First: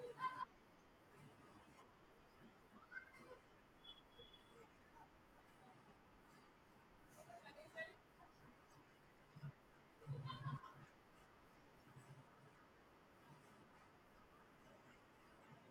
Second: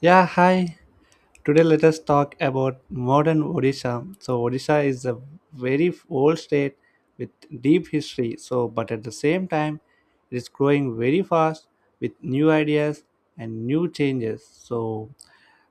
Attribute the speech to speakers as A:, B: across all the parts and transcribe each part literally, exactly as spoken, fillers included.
A: Yeah, hi. Today let us talk about modern Odisha. So Odisha is a very f- old state with deep history. So but at the same time it is growing very fast with new ideas and new changes. So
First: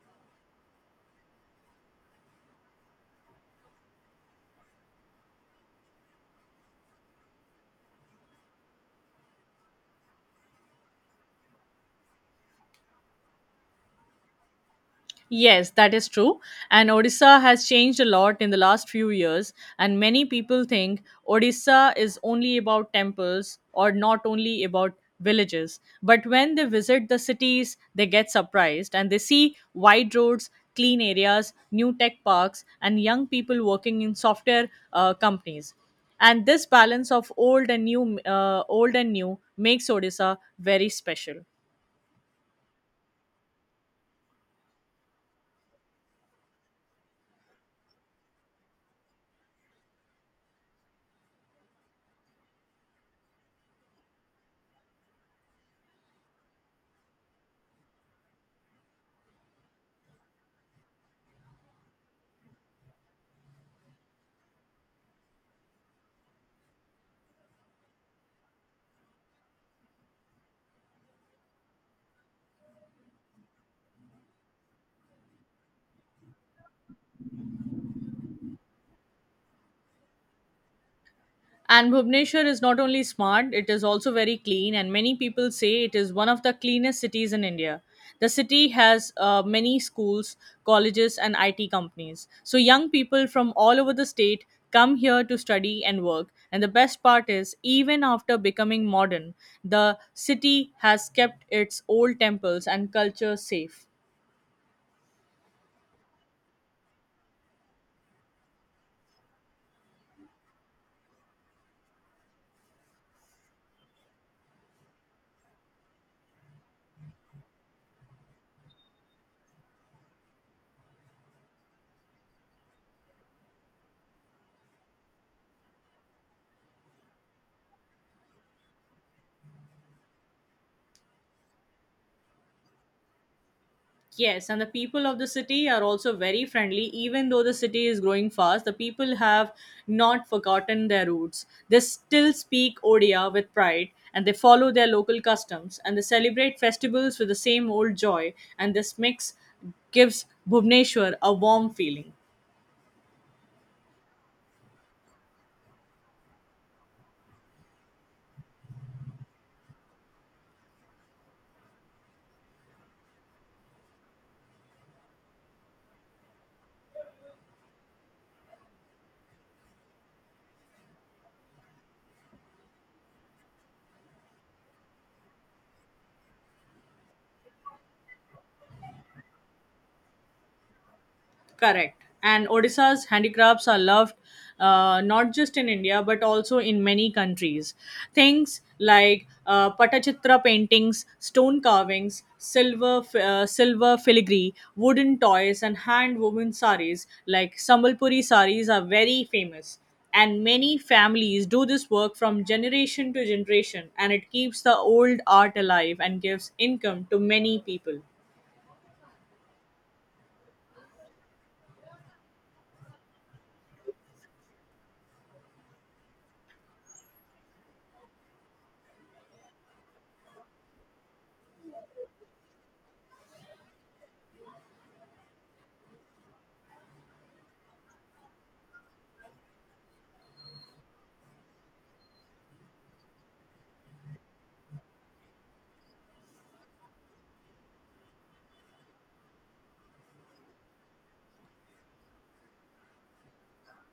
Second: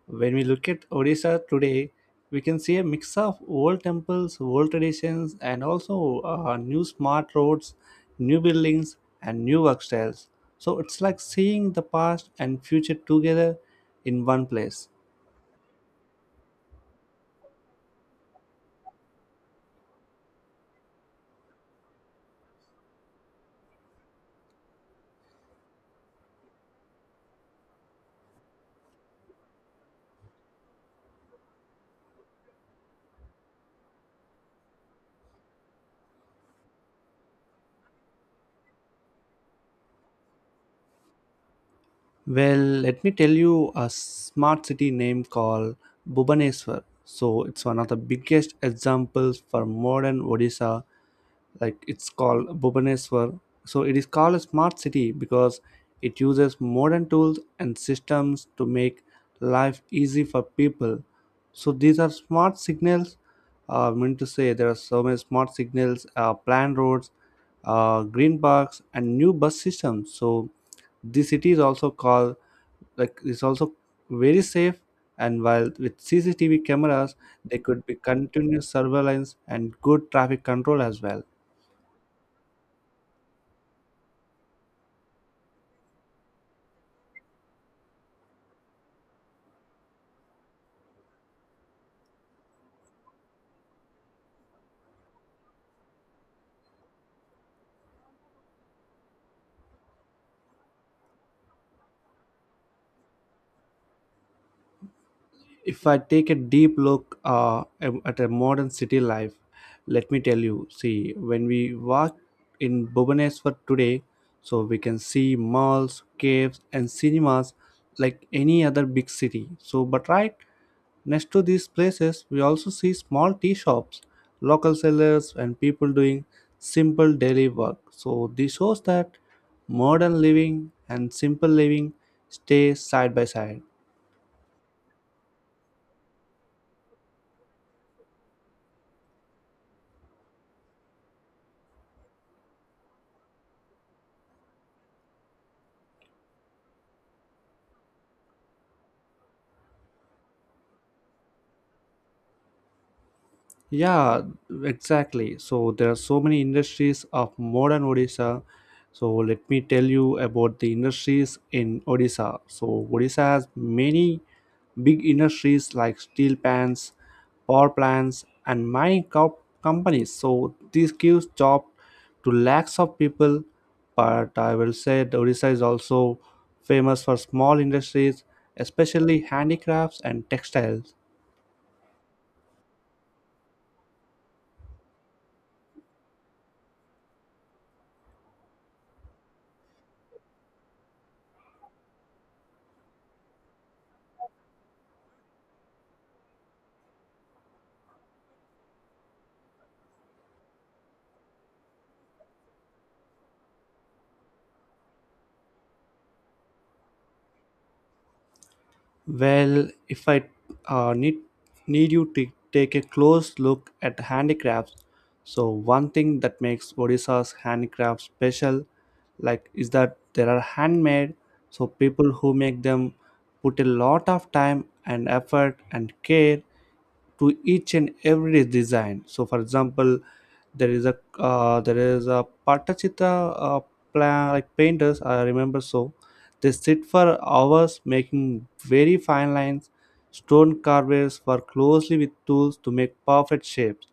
A: when we look at Odisha today, we can see a mix of old temples, old traditions, and also uh, new smart roads, new buildings, and new work styles. So it's like seeing the past and future together in one place.
B: Yes, that is true. And Odisha has changed a lot in the last few years. And many people think Odisha is only about temples or not only about villages. But when they visit the cities, they get surprised and they see wide roads, clean areas, new tech parks, and young people working in software uh, companies. And this balance of old and new, uh, old and new, makes Odisha very special.
A: Well, let me tell you a smart city name called Bhubaneswar. So it's one of the biggest examples for modern Odisha. Like it's called Bhubaneswar. So it is called a smart city because it uses modern tools and systems to make life easy for people. So these are smart signals uh, I mean to say there are so many smart signals, uh, planned roads, uh, green parks, and new bus systems. So the city is also called like is also very safe. And while with C C T V cameras, there could be continuous surveillance and good traffic control as well.
B: And Bhubaneswar is not only smart, it is also very clean, and many people say it is one of the cleanest cities in India. The city has uh, many schools, colleges, and I T companies. So, young people from all over the state come here to study and work. And the best part is, even after becoming modern, the city has kept its old temples and culture safe.
A: If I take a deep look uh, am- at a modern city life, let me tell you, see, when we walk in Bhubaneswar today, so we can see malls, caves, and cinemas like any other big city. So, but right next to these places, we also see small tea shops, local sellers, and people doing simple daily work. So, this shows that modern living and simple living stay side by side.
B: Yes, and the people of the city are also very friendly. Even though the city is growing fast, the people have not forgotten their roots. They still speak Odia with pride and they follow their local customs and they celebrate festivals with the same old joy. And this mix gives Bhubneshwar a warm feeling.
A: Yeah, exactly. So there are so many industries of modern Odisha. So let me tell you about the industries in Odisha. So Odisha has many big industries like steel plants, power plants, and mining co- companies. So this gives job to lakhs of people. But I will say that Odisha is also famous for small industries, especially handicrafts and textiles.
B: Correct. And Odisha's handicrafts are loved uh, not just in India but also in many countries. Things like uh, Patachitra paintings, stone carvings, silver f- uh, silver filigree, wooden toys, and hand woven saris like Sambalpuri saris are very famous. And many families do this work from generation to generation, and it keeps the old art alive and gives income to many people.
A: Well, if I uh, need need you to take a close look at handicrafts, so one thing that makes Odisha's handicrafts special, like, is that there are handmade. So people who make them put a lot of time and effort and care to each and every design. So for example, there is a uh, there is a patachita uh, plan, like painters, I remember. So they sit for hours making very fine lines. Stone carvers work closely with tools to make perfect shapes.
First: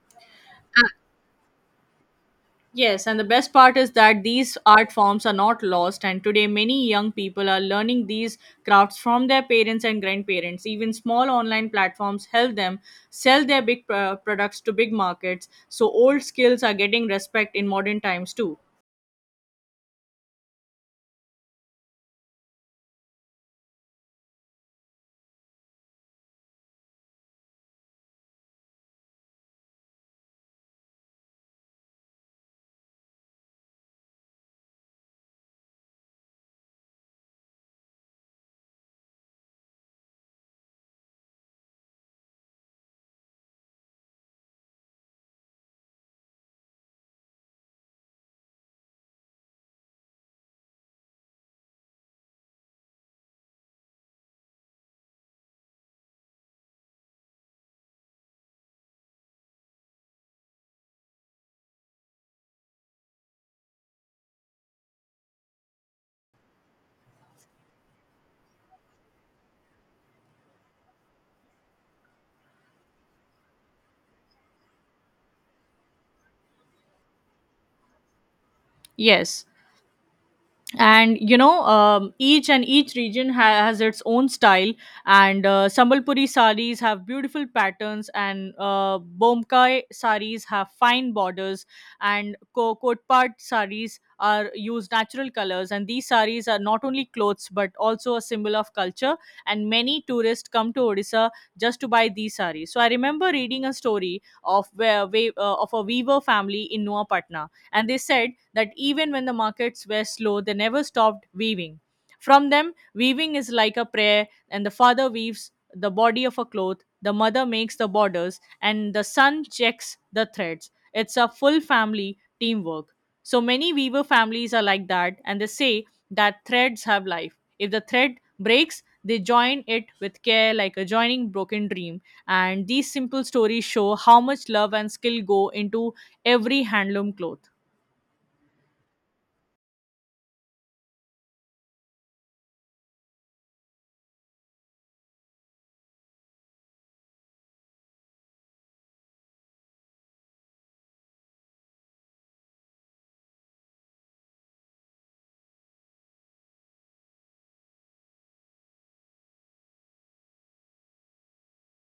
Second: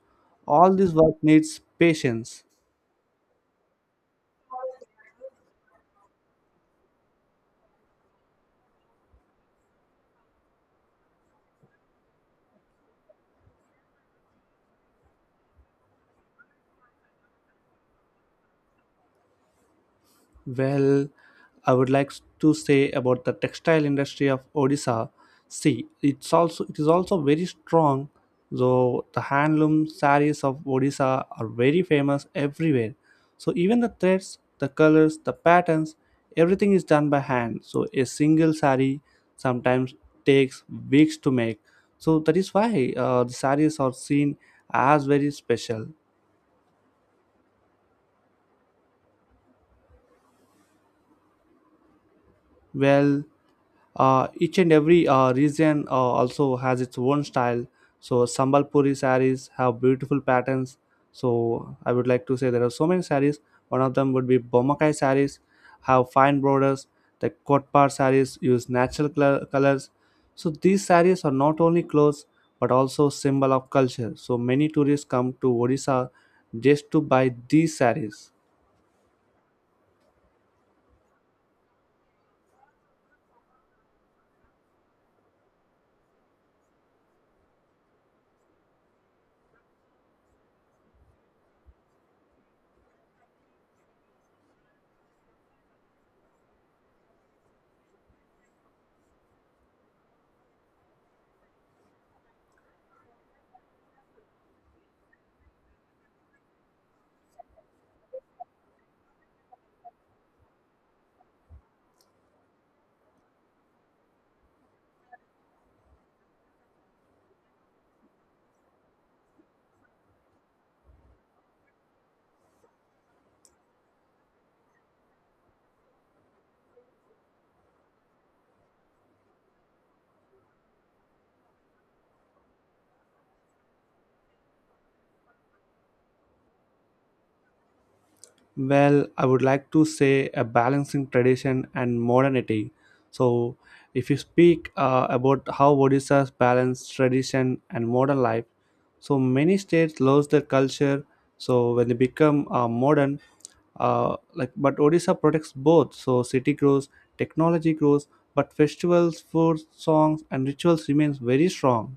A: All this work needs patience.
B: Yes, and the best part is that these art forms are not lost, and today many young people are learning these crafts from their parents and grandparents. Even small online platforms help them sell their big uh, products to big markets, so old skills are getting respect in modern times too.
A: Well, I would like to say about the textile industry of Odisha. See, it's also it is also very strong. Though the handloom sarees of Odisha are very famous everywhere. So even the threads, the colors, the patterns, everything is done by hand. So a single saree sometimes takes weeks to make. So that is why uh, the sarees are seen as very special. Well, Uh, each and every uh, region uh, also has its own style. So Sambalpuri saris have beautiful patterns. So I would like to say there are so many saris. One of them would be Bomakai saris, have fine borders. The Kotpar saris use natural cl- colors. So these saris are not only clothes but also symbol of culture. So many tourists come to Odisha just to buy these saris.
B: Yes. and you know um, each and each region ha- has its own style and uh, sambalpuri saris have beautiful patterns and uh, bomkai saris have fine borders and ko- kotpat saris are use natural colors and these saris are not only clothes but also a symbol of culture and many tourists come to odisha just to buy these saris. So I remember reading a story of where, where uh, of a weaver family in noah, and they said that even when the markets were slow, they never stopped weaving. From them, weaving is like a prayer, and the father weaves the body of a cloth, the mother makes the borders, and the son checks the threads. It's a full family teamwork. So many weaver families are like that, and they say that threads have life. If the thread breaks, they join it with care like a joining broken dream. And these simple stories show how much love and skill go into every handloom cloth.
A: Well, I would like to say a balancing tradition and modernity. So, if you speak uh, about how Odisha's balance tradition and modern life, so many states lose their culture. So when they become uh, modern, uh, like but Odisha protects both. So city grows, technology grows, but festivals, food, songs, and rituals remains very strong.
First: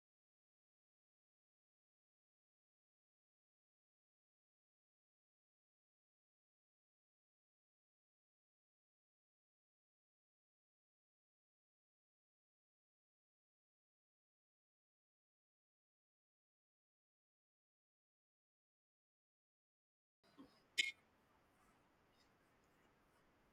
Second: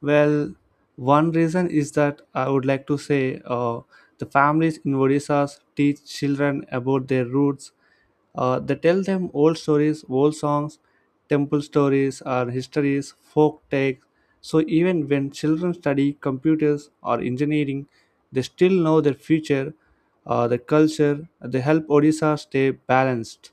A: Well, one reason is that I would like to say, uh, the families in Odisha teach children about their roots. Uh, they tell them old stories, old songs, temple stories, or histories, folk tales. So even when children study computers or engineering, they still know their future, uh, their culture. They help Odisha stay balanced.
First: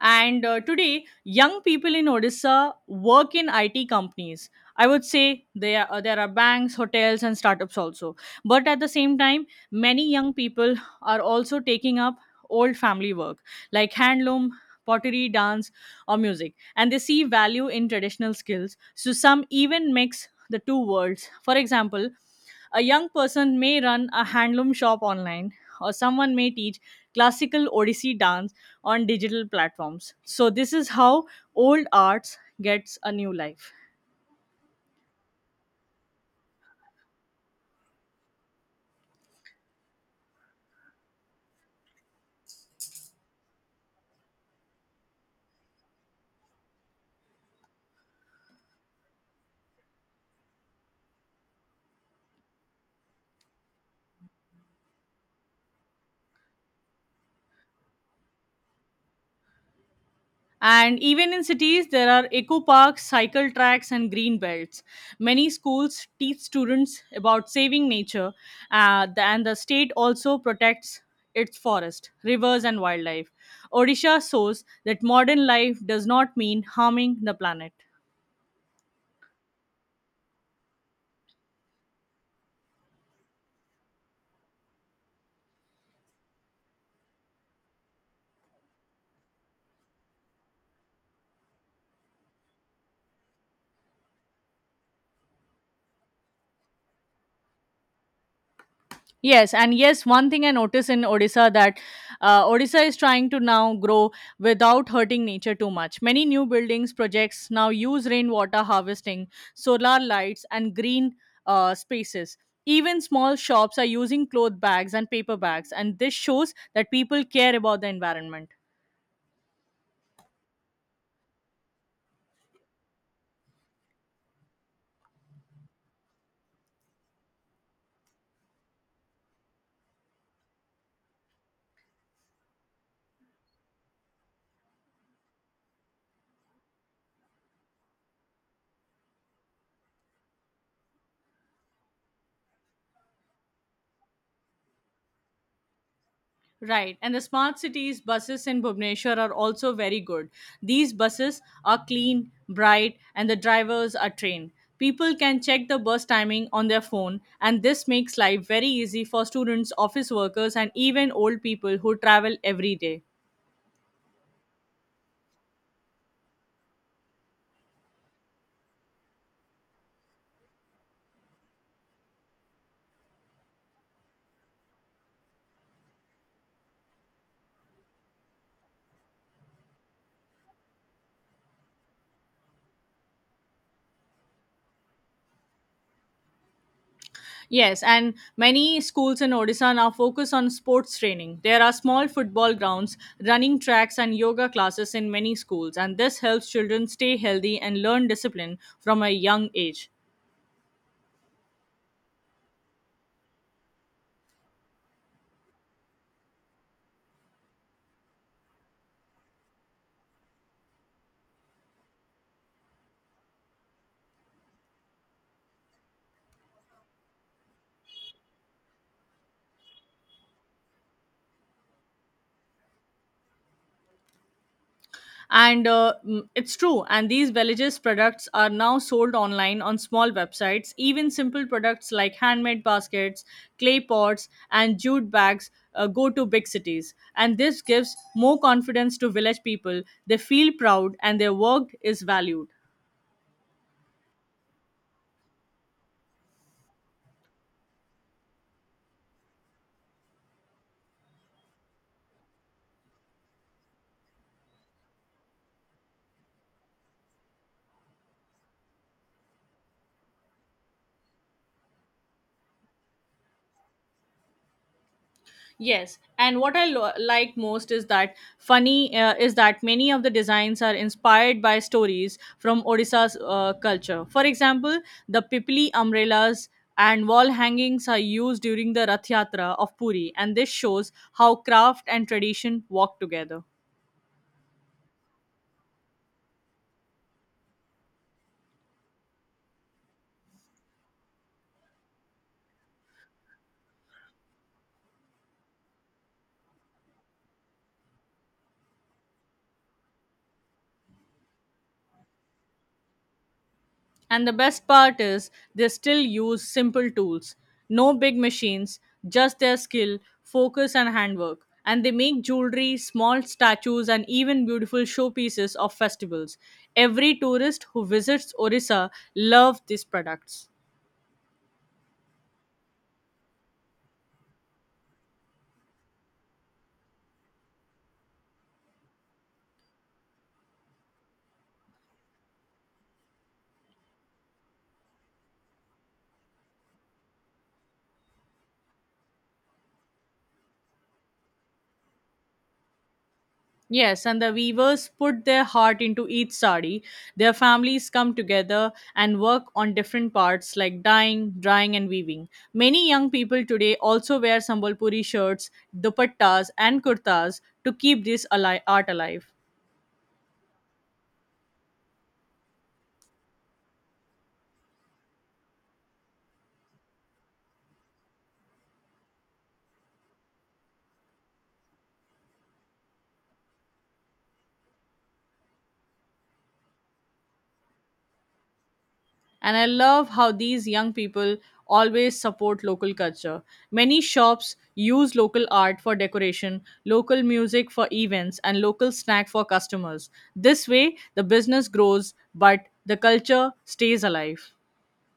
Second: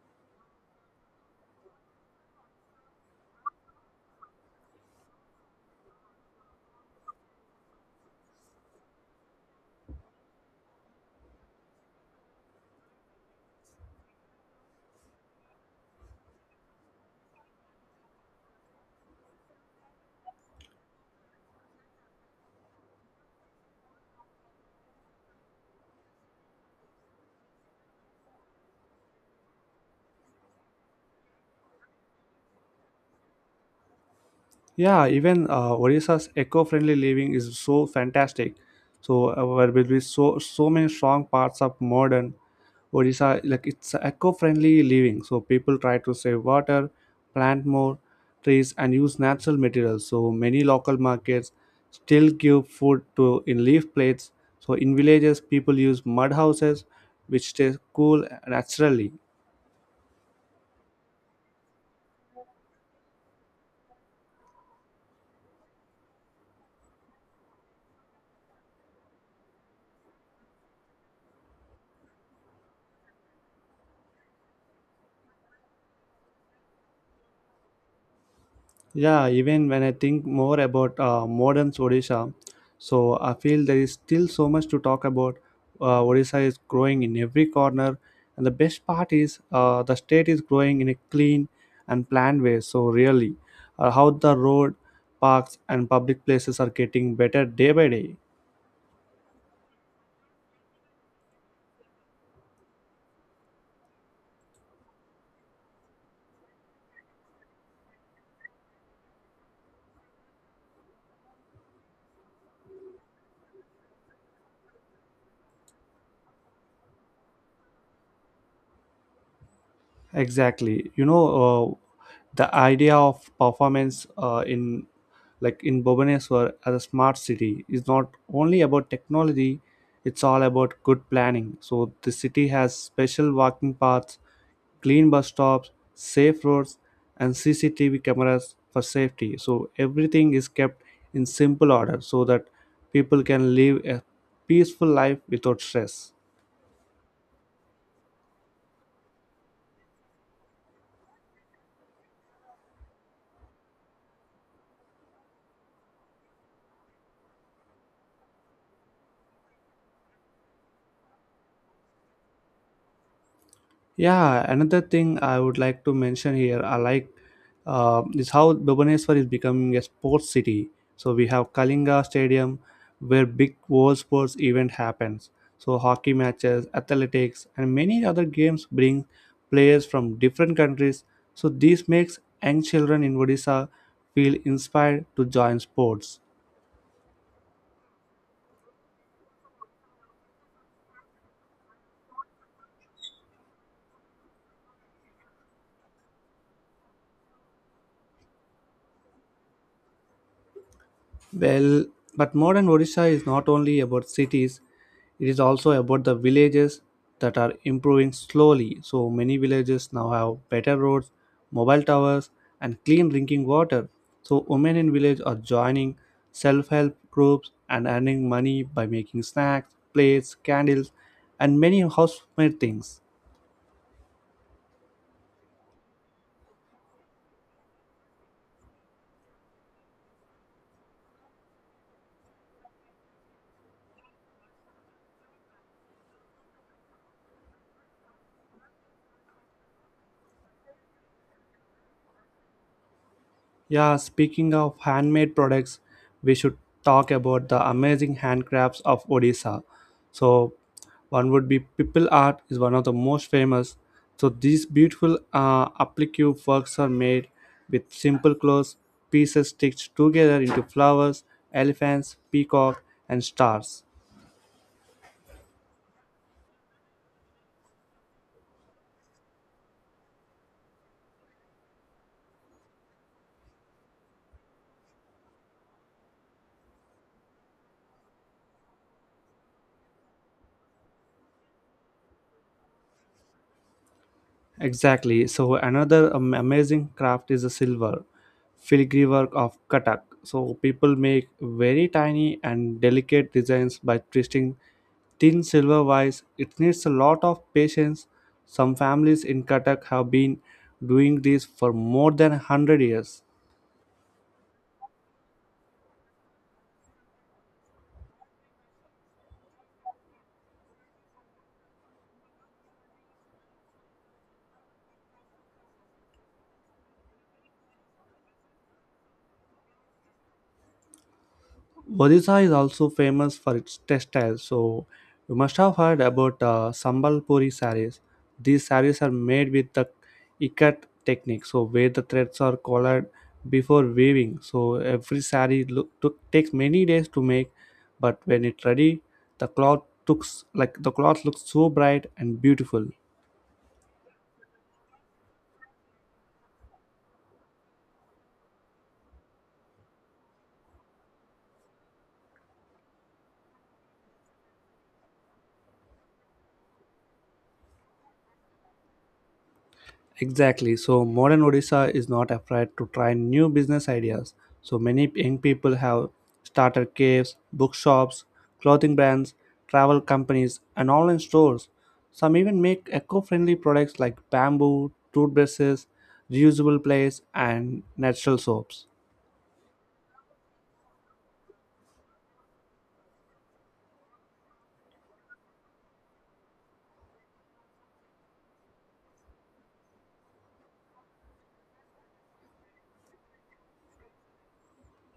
B: And uh, today, young people in Odisha work in I T companies. I would say there are, uh, there are banks, hotels, and startups also. But at the same time, many young people are also taking up old family work like handloom, pottery, dance, or music. And they see value in traditional skills. So some even mix the two worlds. For example, a young person may run a handloom shop online, or someone may teach classical Odissi dance on digital platforms. So this is how old arts gets a new life.
A: Yeah, even uh, Odisha's eco-friendly living is so fantastic. So uh, there will be so so many strong parts of modern Odisha. Like it's eco-friendly living. So people try to save water, plant more trees, and use natural materials. So many local markets still give food to in leaf plates. So in villages, people use mud houses, which stay cool naturally.
B: And even in cities, there are eco parks, cycle tracks, and green belts. Many schools teach students about saving nature, uh, the- and the state also protects its forest, rivers, and wildlife. Odisha shows that modern life does not mean harming the planet.
A: Yeah, even when I think more about uh, modern Odisha, so I feel there is still so much to talk about. Uh, Odisha is growing in every corner, and the best part is, uh, the state is growing in a clean and planned way. So, really, uh, how the road, parks, and public places are getting better day by day.
B: Yes, and yes, one thing I notice in Odisha that uh, Odisha is trying to now grow without hurting nature too much. Many new buildings projects now use rainwater harvesting, solar lights, and green uh, spaces. Even small shops are using cloth bags and paper bags, and this shows that people care about the environment.
A: Exactly. You know, uh, the idea of performance uh, in like in Bhubaneswar as a smart city is not only about technology, it's all about good planning. So the city has special walking paths, clean bus stops, safe roads, and C C T V cameras for safety. So everything is kept in simple order so that people can live a peaceful life without stress.
B: Right, and the smart cities buses in Bhubaneswar are also very good. These buses are clean, bright, and the drivers are trained. People can check the bus timing on their phone, and this makes life very easy for students, office workers, and even old people who travel every day.
A: Yeah, another thing I would like to mention here, I like, uh, is how Bhubaneswar is becoming a sports city. So we have Kalinga Stadium, where big world sports event happens. So hockey matches, athletics, and many other games bring players from different countries. So this makes young children in Odisha feel inspired to join sports.
B: Yes, and many schools in Odisha now focus on sports training. There are small football grounds, running tracks, and yoga classes in many schools, and this helps children stay healthy and learn discipline from a young age.
A: Well, but modern Odisha is not only about cities, it is also about the villages that are improving slowly. So many villages now have better roads, mobile towers, and clean drinking water. So women in village are joining self-help groups and earning money by making snacks, plates, candles, and many housemade things.
B: and uh, mm, it's true, and these villages products are now sold online on small websites. Even simple products like handmade baskets, clay pots, and jute bags uh, go to big cities, and this gives more confidence to village people. They feel proud and their work is valued.
A: Yeah, speaking of handmade products, we should talk about the amazing handcrafts of Odisha. So, one would be pipil art is one of the most famous. So, these beautiful uh, applique works are made with simple clothes pieces stitched together into flowers, elephants, peacock, and stars.
B: Yes, and what I lo- like most is that funny uh, is that many of the designs are inspired by stories from Odisha's uh, culture. For example, the pipli umbrellas and wall hangings are used during the Rath Yatra of Puri, and this shows how craft and tradition walk together.
A: Exactly. So another um, amazing craft is the silver filigree work of Katak. So people make very tiny and delicate designs by twisting thin silver wires. It needs a lot of patience. Some families in Katak have been doing this for more than one hundred years.
B: And the best part is they still use simple tools, no big machines, just their skill, focus, and handwork. And they make jewelry, small statues, and even beautiful showpieces of festivals. Every tourist who visits Orissa loves these products.
A: Odisha is also famous for its textiles, so you must have heard about uh, Sambalpuri sarees. These sarees are made with the ikat technique, so where the threads are colored before weaving. So every saree look, took takes many days to make, but when it's ready, the cloth looks like the cloth looks so bright and beautiful.
B: Yes, and the weavers put their heart into each sari. Their families come together and work on different parts like dyeing, drying, and weaving. Many young people today also wear Sambalpuri shirts, dupattas, and kurtas to keep this ali- art alive.
A: Exactly. So modern Odisha is not afraid to try new business ideas. So many young people have started caves, bookshops, clothing brands, travel companies, and online stores. Some even make eco-friendly products like bamboo, toothbrushes, reusable plates, and natural soaps.
B: And I love how these young people always support local culture. Many shops use local art for decoration, local music for events, and local snack for customers. This way, the business grows, but the culture stays alive.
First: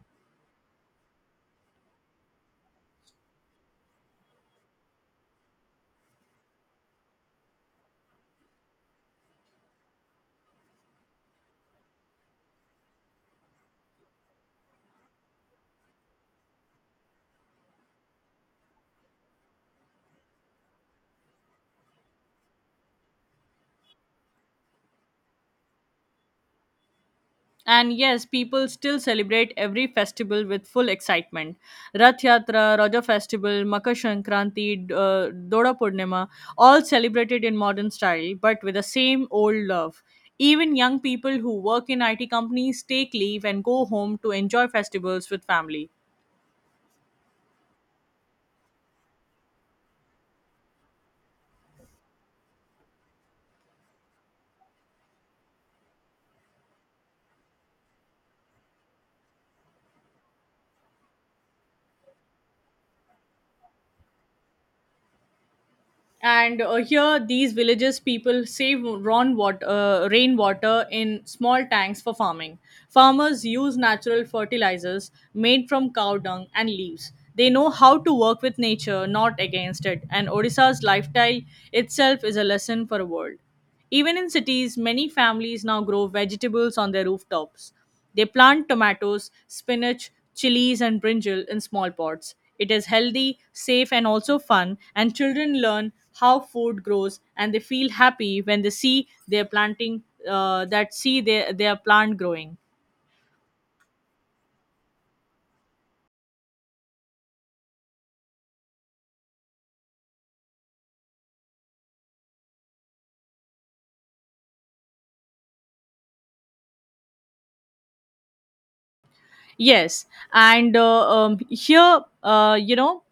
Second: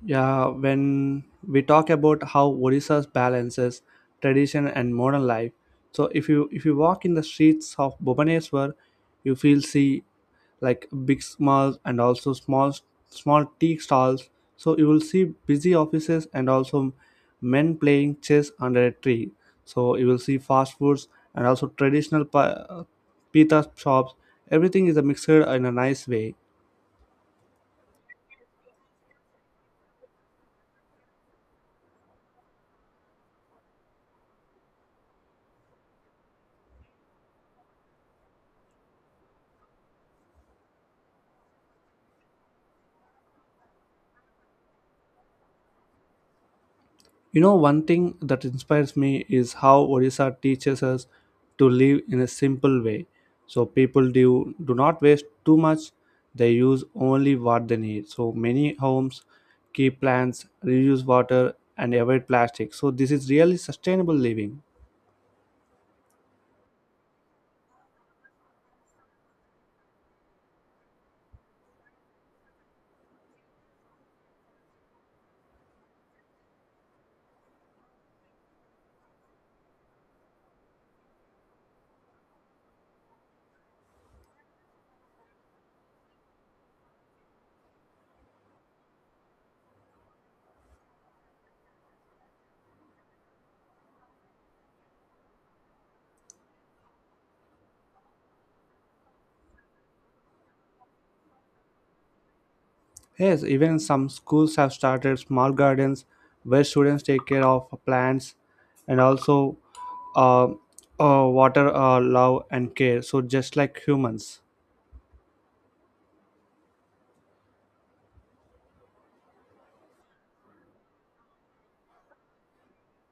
A: Yeah, when we talk about how Odisha balances tradition and modern life, so if you if you walk in the streets of Bhubaneswar, you feel see like big malls and also small small tea stalls. So you will see busy offices and also men playing chess under a tree. So you will see fast foods and also traditional pa- uh, pita shops. Everything is a mixer in a nice way.
B: And yes, people still celebrate every festival with full excitement. Rath Yatra, Raja Festival, Makar Sankranti, D- uh, Doda Purnima, all celebrated in modern style but with the same old love. Even young people who work in I T companies take leave and go home to enjoy festivals with family.
A: You know, one thing that inspires me is how Odisha teaches us to live in a simple way. So people do do not waste too much; they use only what they need. So many homes keep plants, reuse water, and avoid plastic. So this is really sustainable living.
B: and uh, here these villages people save rawn water, uh, rainwater in small tanks for farming. Farmers use natural fertilizers made from cow dung and leaves. They know how to work with nature, not against it, and odisha's lifestyle itself is a lesson for the world. Even in cities, many families now grow vegetables on their rooftops. They plant tomatoes, spinach, chilies, and brinjal in small pots. It is healthy, safe, and also fun, and children learn how food grows and they feel happy when they see their planting uh, that see their, their plant growing.
A: Yes, even some schools have started small gardens where students take care of plants and also uh, uh, water uh, love and care. So just like humans.
B: Yes and uh, um, here uh, you know,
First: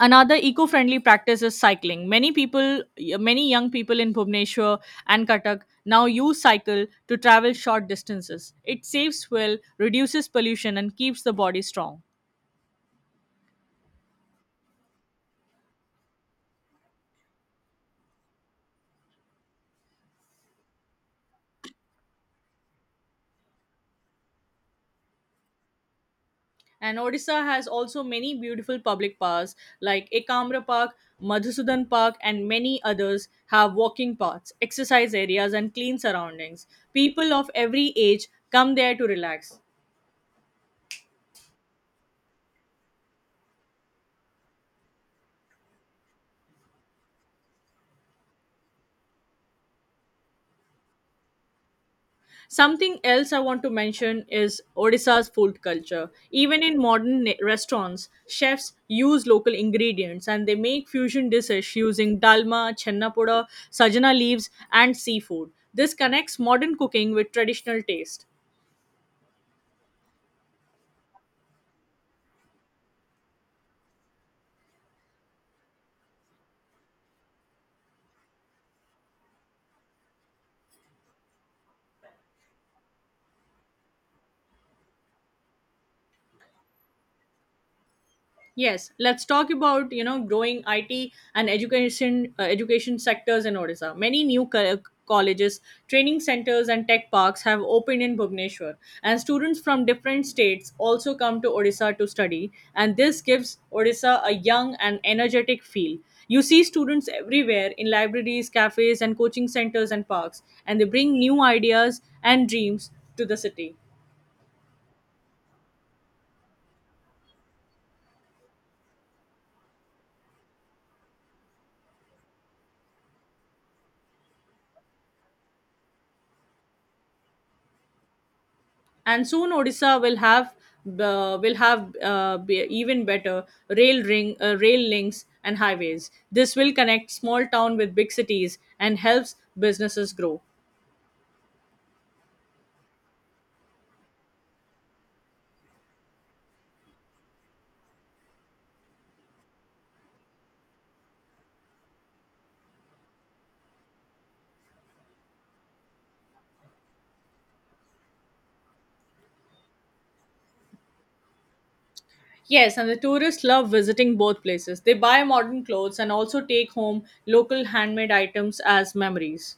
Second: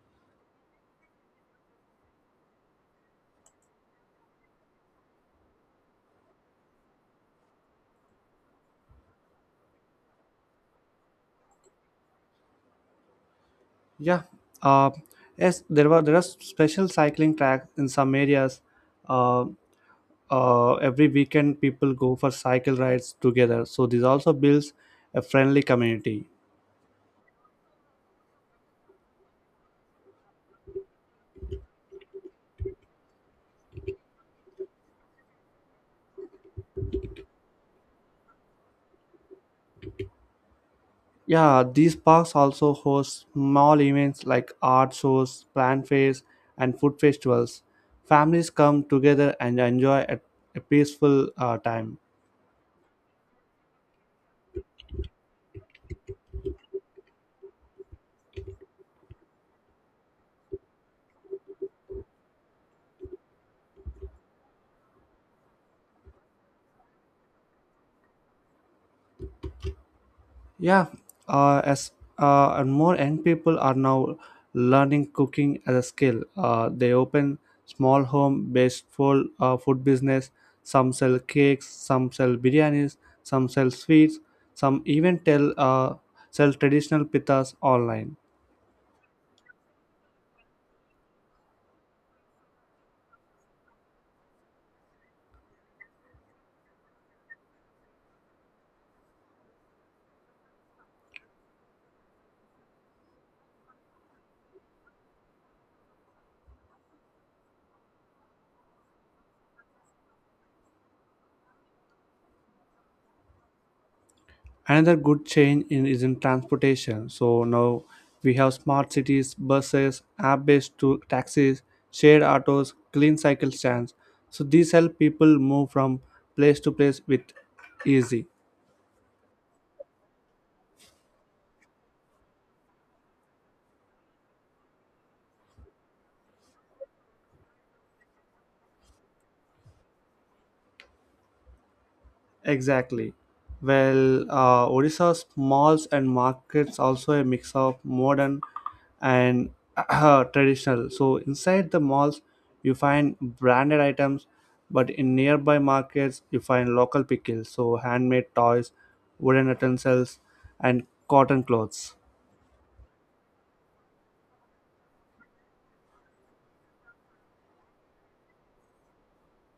B: another eco-friendly practice is cycling. Many people, many young people in bhubaneswar and katak now use cycle to travel short distances. It saves fuel, reduces pollution, and keeps the body strong.
A: Yeah. Uh, yes, there were there are special cycling tracks in some areas. Uh, uh, every weekend, people go for cycle rides together. So this also builds a friendly community.
B: And odisha has also many beautiful public parks like ekamra park, madhusudan park, and many others have walking paths, exercise areas, and clean surroundings. People of every age come there to relax.
A: Yeah, these parks also host small events like art shows, plant fairs, and food festivals. Families come together and enjoy a, a peaceful uh, time.
B: Something else I want to mention is Odisha's food culture. Even in modern ne- restaurants, chefs use local ingredients and they make fusion dishes using dalma, chennapoda, sajana leaves, and seafood. This connects modern cooking with traditional taste.
A: Yeah, uh, as uh, and more young people are now learning cooking as a skill. Uh, they open small home-based full, uh, food business. Some sell cakes, some sell biryanis, some sell sweets, some even tell uh, sell traditional pitas online.
B: Yes, let's talk about you know growing I T and education uh, education sectors in Odisha. Many new co- colleges, training centers, and tech parks have opened in Bhubaneswar, and students from different states also come to Odisha to study. And this gives Odisha a young and energetic feel. You see students everywhere in libraries, cafes, and coaching centers and parks, and they bring new ideas and dreams to the city.
A: Another good change in, is in transportation. So now we have smart cities, buses, app-based to taxis, shared autos, clean cycle stands. So these help people move from place to place with easy.
B: And soon Odisha will have uh, will have uh, be even better rail ring uh, rail links and highways. This will connect small town with big cities and helps businesses grow.
A: Exactly. Well, uh, Odisha's malls and markets also a mix of modern and traditional. So inside the malls, you find branded items, but in nearby markets, you find local pickles, so handmade toys, wooden utensils, and cotton clothes.
B: Yes, and the tourists love visiting both places. They buy modern clothes and also take home local handmade items as memories.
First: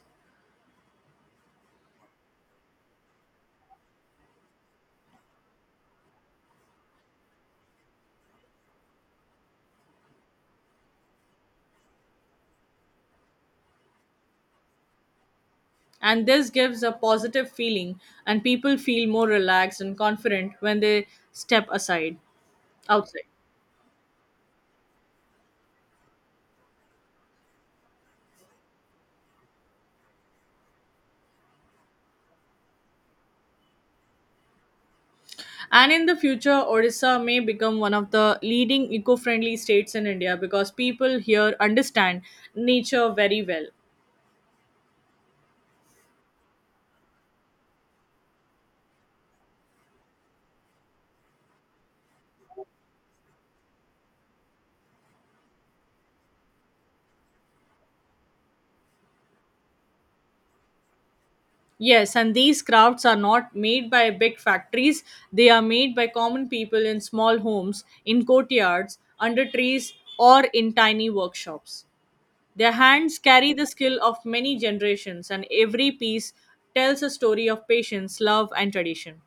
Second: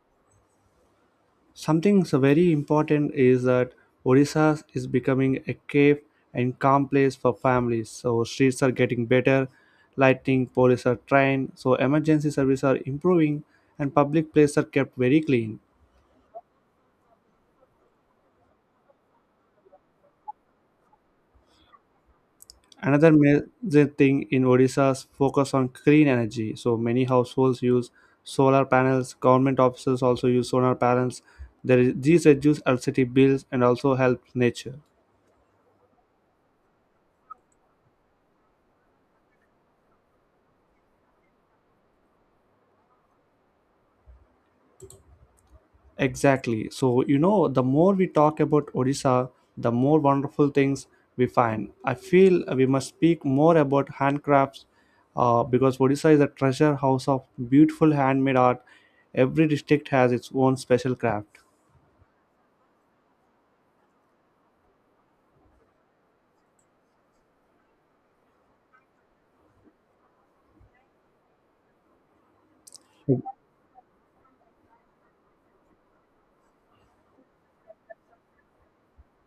A: Something so very important is that Odisha is becoming a safe and calm place for families. So streets are getting better, lighting, police are trained, so emergency services are improving, and public places are kept very clean.
B: And this gives a positive feeling, and people feel more relaxed and confident when they step aside
A: Another
B: outside.
A: major thing in Odisha's focus on clean energy. So many households use solar panels. Government offices also use solar panels. There is, these reduce electricity bills and also help nature.
B: And in the future, Odisha may become one of the leading eco friendly states in India because people here understand nature very well.
A: Exactly. So, you know, the more we talk about Odisha, the more wonderful things we find. I feel we must speak more about handcrafts uh, because Odisha is a treasure house of beautiful handmade art. Every district has its own special craft.
B: Yes, and these crafts are not made by big factories, they are made by common people in small homes, in courtyards, under trees, or in tiny workshops. Their hands carry the skill of many generations, and every piece tells a story of patience, love, and tradition.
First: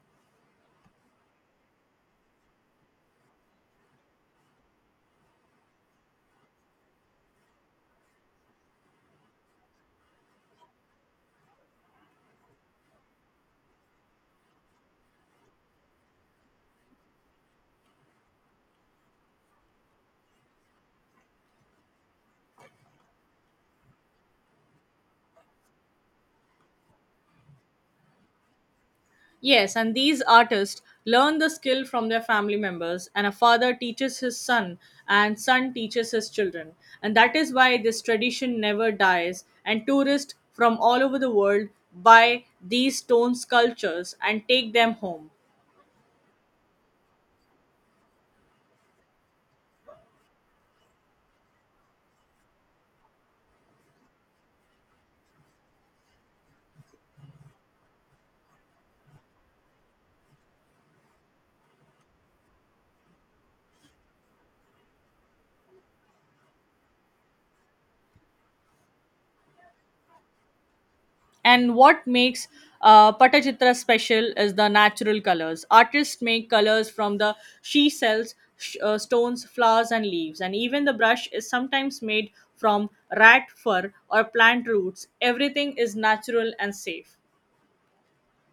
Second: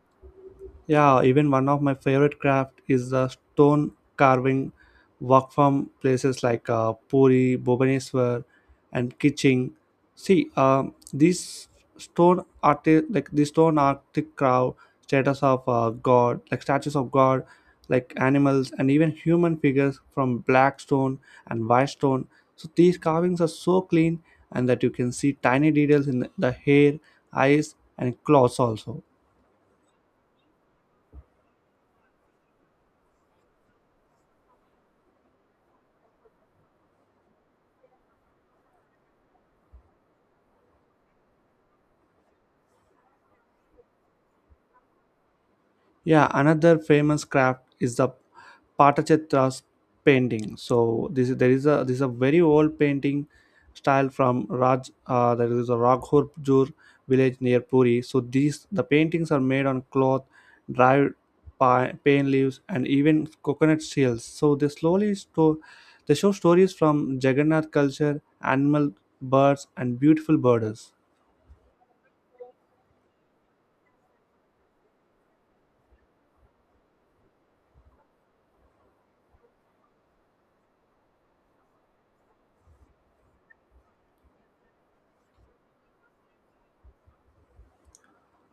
A: Yeah, even one of my favorite craft is the stone carving work from places like uh, Puri, Bhubaneswar, and Kiching. See, um, these stone art, like these stone artistic craft, status of uh, God, like statues of God, like animals, and even human figures from black stone and white stone. So these carvings are so clean, and that you can see tiny details in the the hair, eyes, and claws also.
B: Yes, and these artists learn the skill from their family members, and a father teaches his son, and son teaches his children. And that is why this tradition never dies, and tourists from all over the world buy these stone sculptures and take them home.
A: Yeah, another famous craft is the Patachetra's painting. So this is there is a this is a very old painting style from Raj. Uh, there is a Raghurpur village near Puri. So these the paintings are made on cloth, dried pi- pine leaves, and even coconut shells. So they slowly sto- they show stories from Jagannath culture, animal, birds, and beautiful borders.
B: And what makes uh, Patachitra special is the natural colors. Artists make colors from the she cells, sh- uh, stones, flowers, and leaves. And even the brush is sometimes made from rat fur or plant roots. Everything is natural and safe.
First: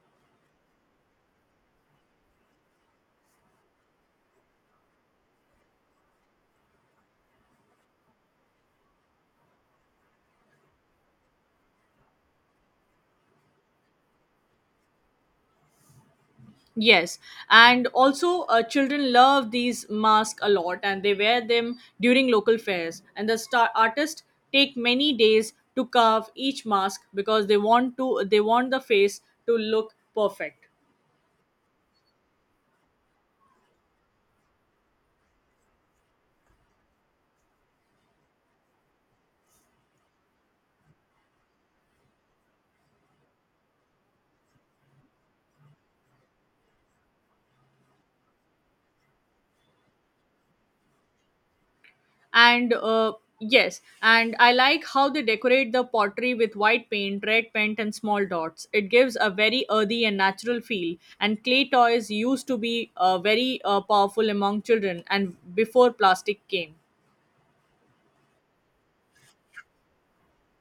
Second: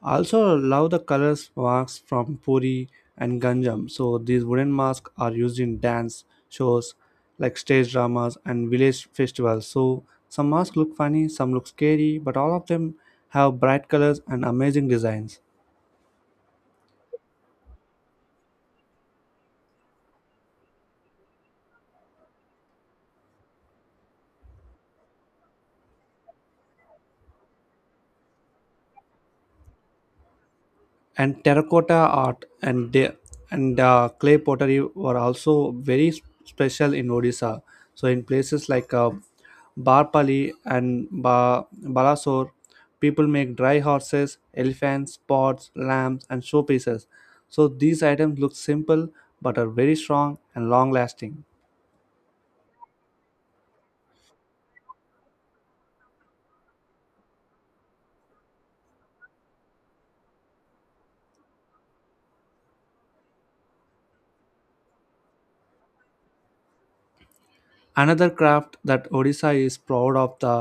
A: I also love the colors masks from Puri and Ganjam. So these wooden masks are used in dance shows like stage dramas and village festivals. So some masks look funny, some look scary, but all of them have bright colors and amazing designs.
B: Yes, and also uh, children love these masks a lot, and they wear them during local fairs. And the star artists take many days to carve each mask because they want to they want the face to look perfect.
A: And terracotta art and the- and uh, clay pottery were also very s- special in Odisha. So in places like uh, Barpali and ba- Balasore, people make dry horses, elephants, pots, lamps, and showpieces. So these items look simple but are very strong and long lasting.
B: And uh, yes, and I like how they decorate the pottery with white paint, red paint, and small dots. It gives a very earthy and natural feel. And clay toys used to be uh, very uh, powerful among children, and before plastic came.
A: Another craft that Odisha is proud of the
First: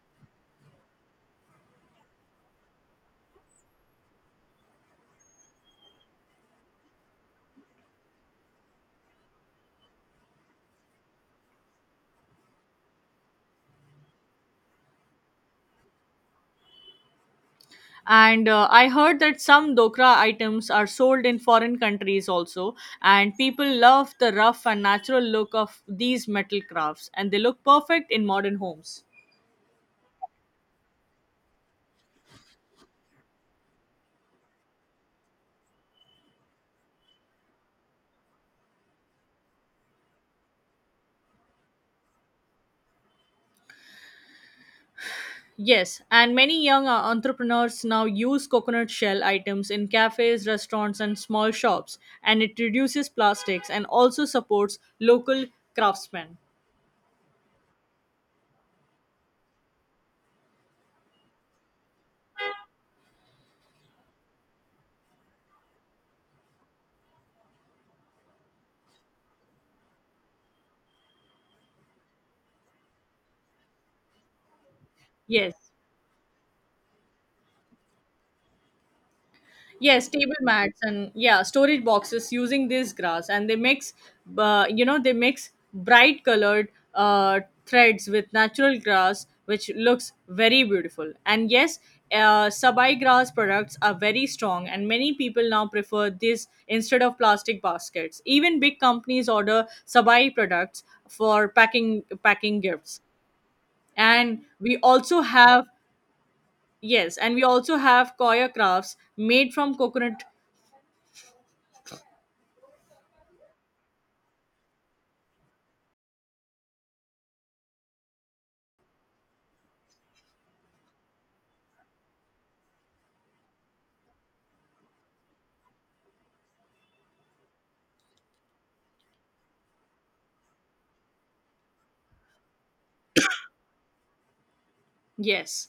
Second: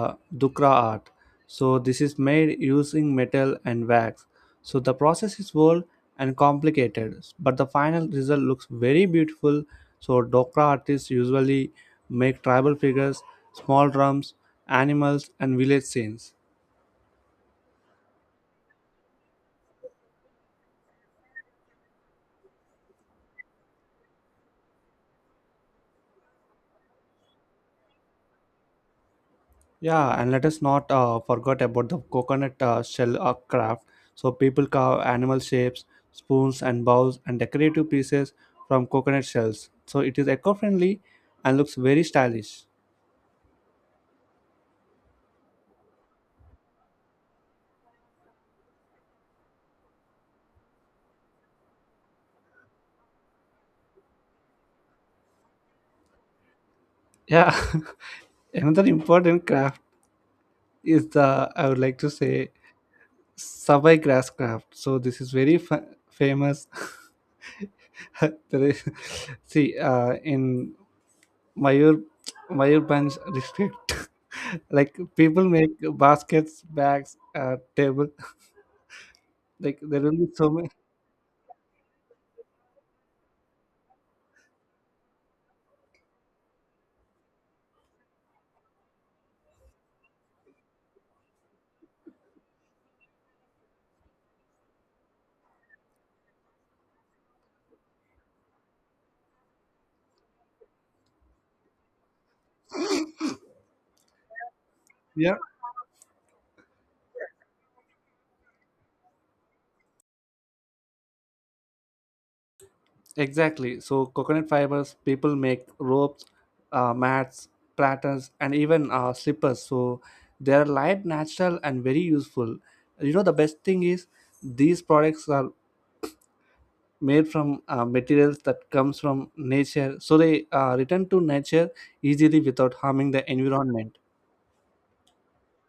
A: dukra art. So this is made using metal and wax. So the process is bold and complicated, but the final result looks very beautiful. So dukra artists usually make tribal figures, small drums, animals, and village scenes.
B: and uh, I heard that some dokra items are sold in foreign countries also, and people love the rough and natural look of these metal crafts, and they look perfect in modern homes.
A: Yeah, and let us not uh, forget about the coconut uh, shell uh, craft. So people carve animal shapes, spoons and bowls and decorative pieces from coconut shells. So it is eco-friendly and looks very stylish.
B: Yes, and many young uh, entrepreneurs now use coconut shell items in cafes, restaurants, and small shops, and it reduces plastics and also supports local craftsmen.
A: Yeah, another important craft is the I would like to say Savai grass craft. So this is very fa- famous. There is, see, uh, in Mayur Mayurbank district. Like people
B: Yes.
A: make baskets, bags, uh, table. Like there
B: Yes,
A: will be
B: table
A: so many.
B: mats and yeah, storage boxes using this grass, and they mix, uh, you know, they mix bright colored uh, threads with natural grass, which looks very beautiful. And yes, uh, sabai grass products are very strong, and many people now prefer this instead of plastic baskets. Even big companies order sabai products for packing packing gifts. And we also
A: Yeah,
B: have Yes, and we also have koya crafts made from coconut
A: exactly. So coconut fibers. People make ropes, uh, mats, platters, and even uh, slippers. So they are light, natural, and very useful. You know the best thing is these products are made from uh, materials that comes from nature, so they uh, return to nature easily without harming the environment
B: Yes.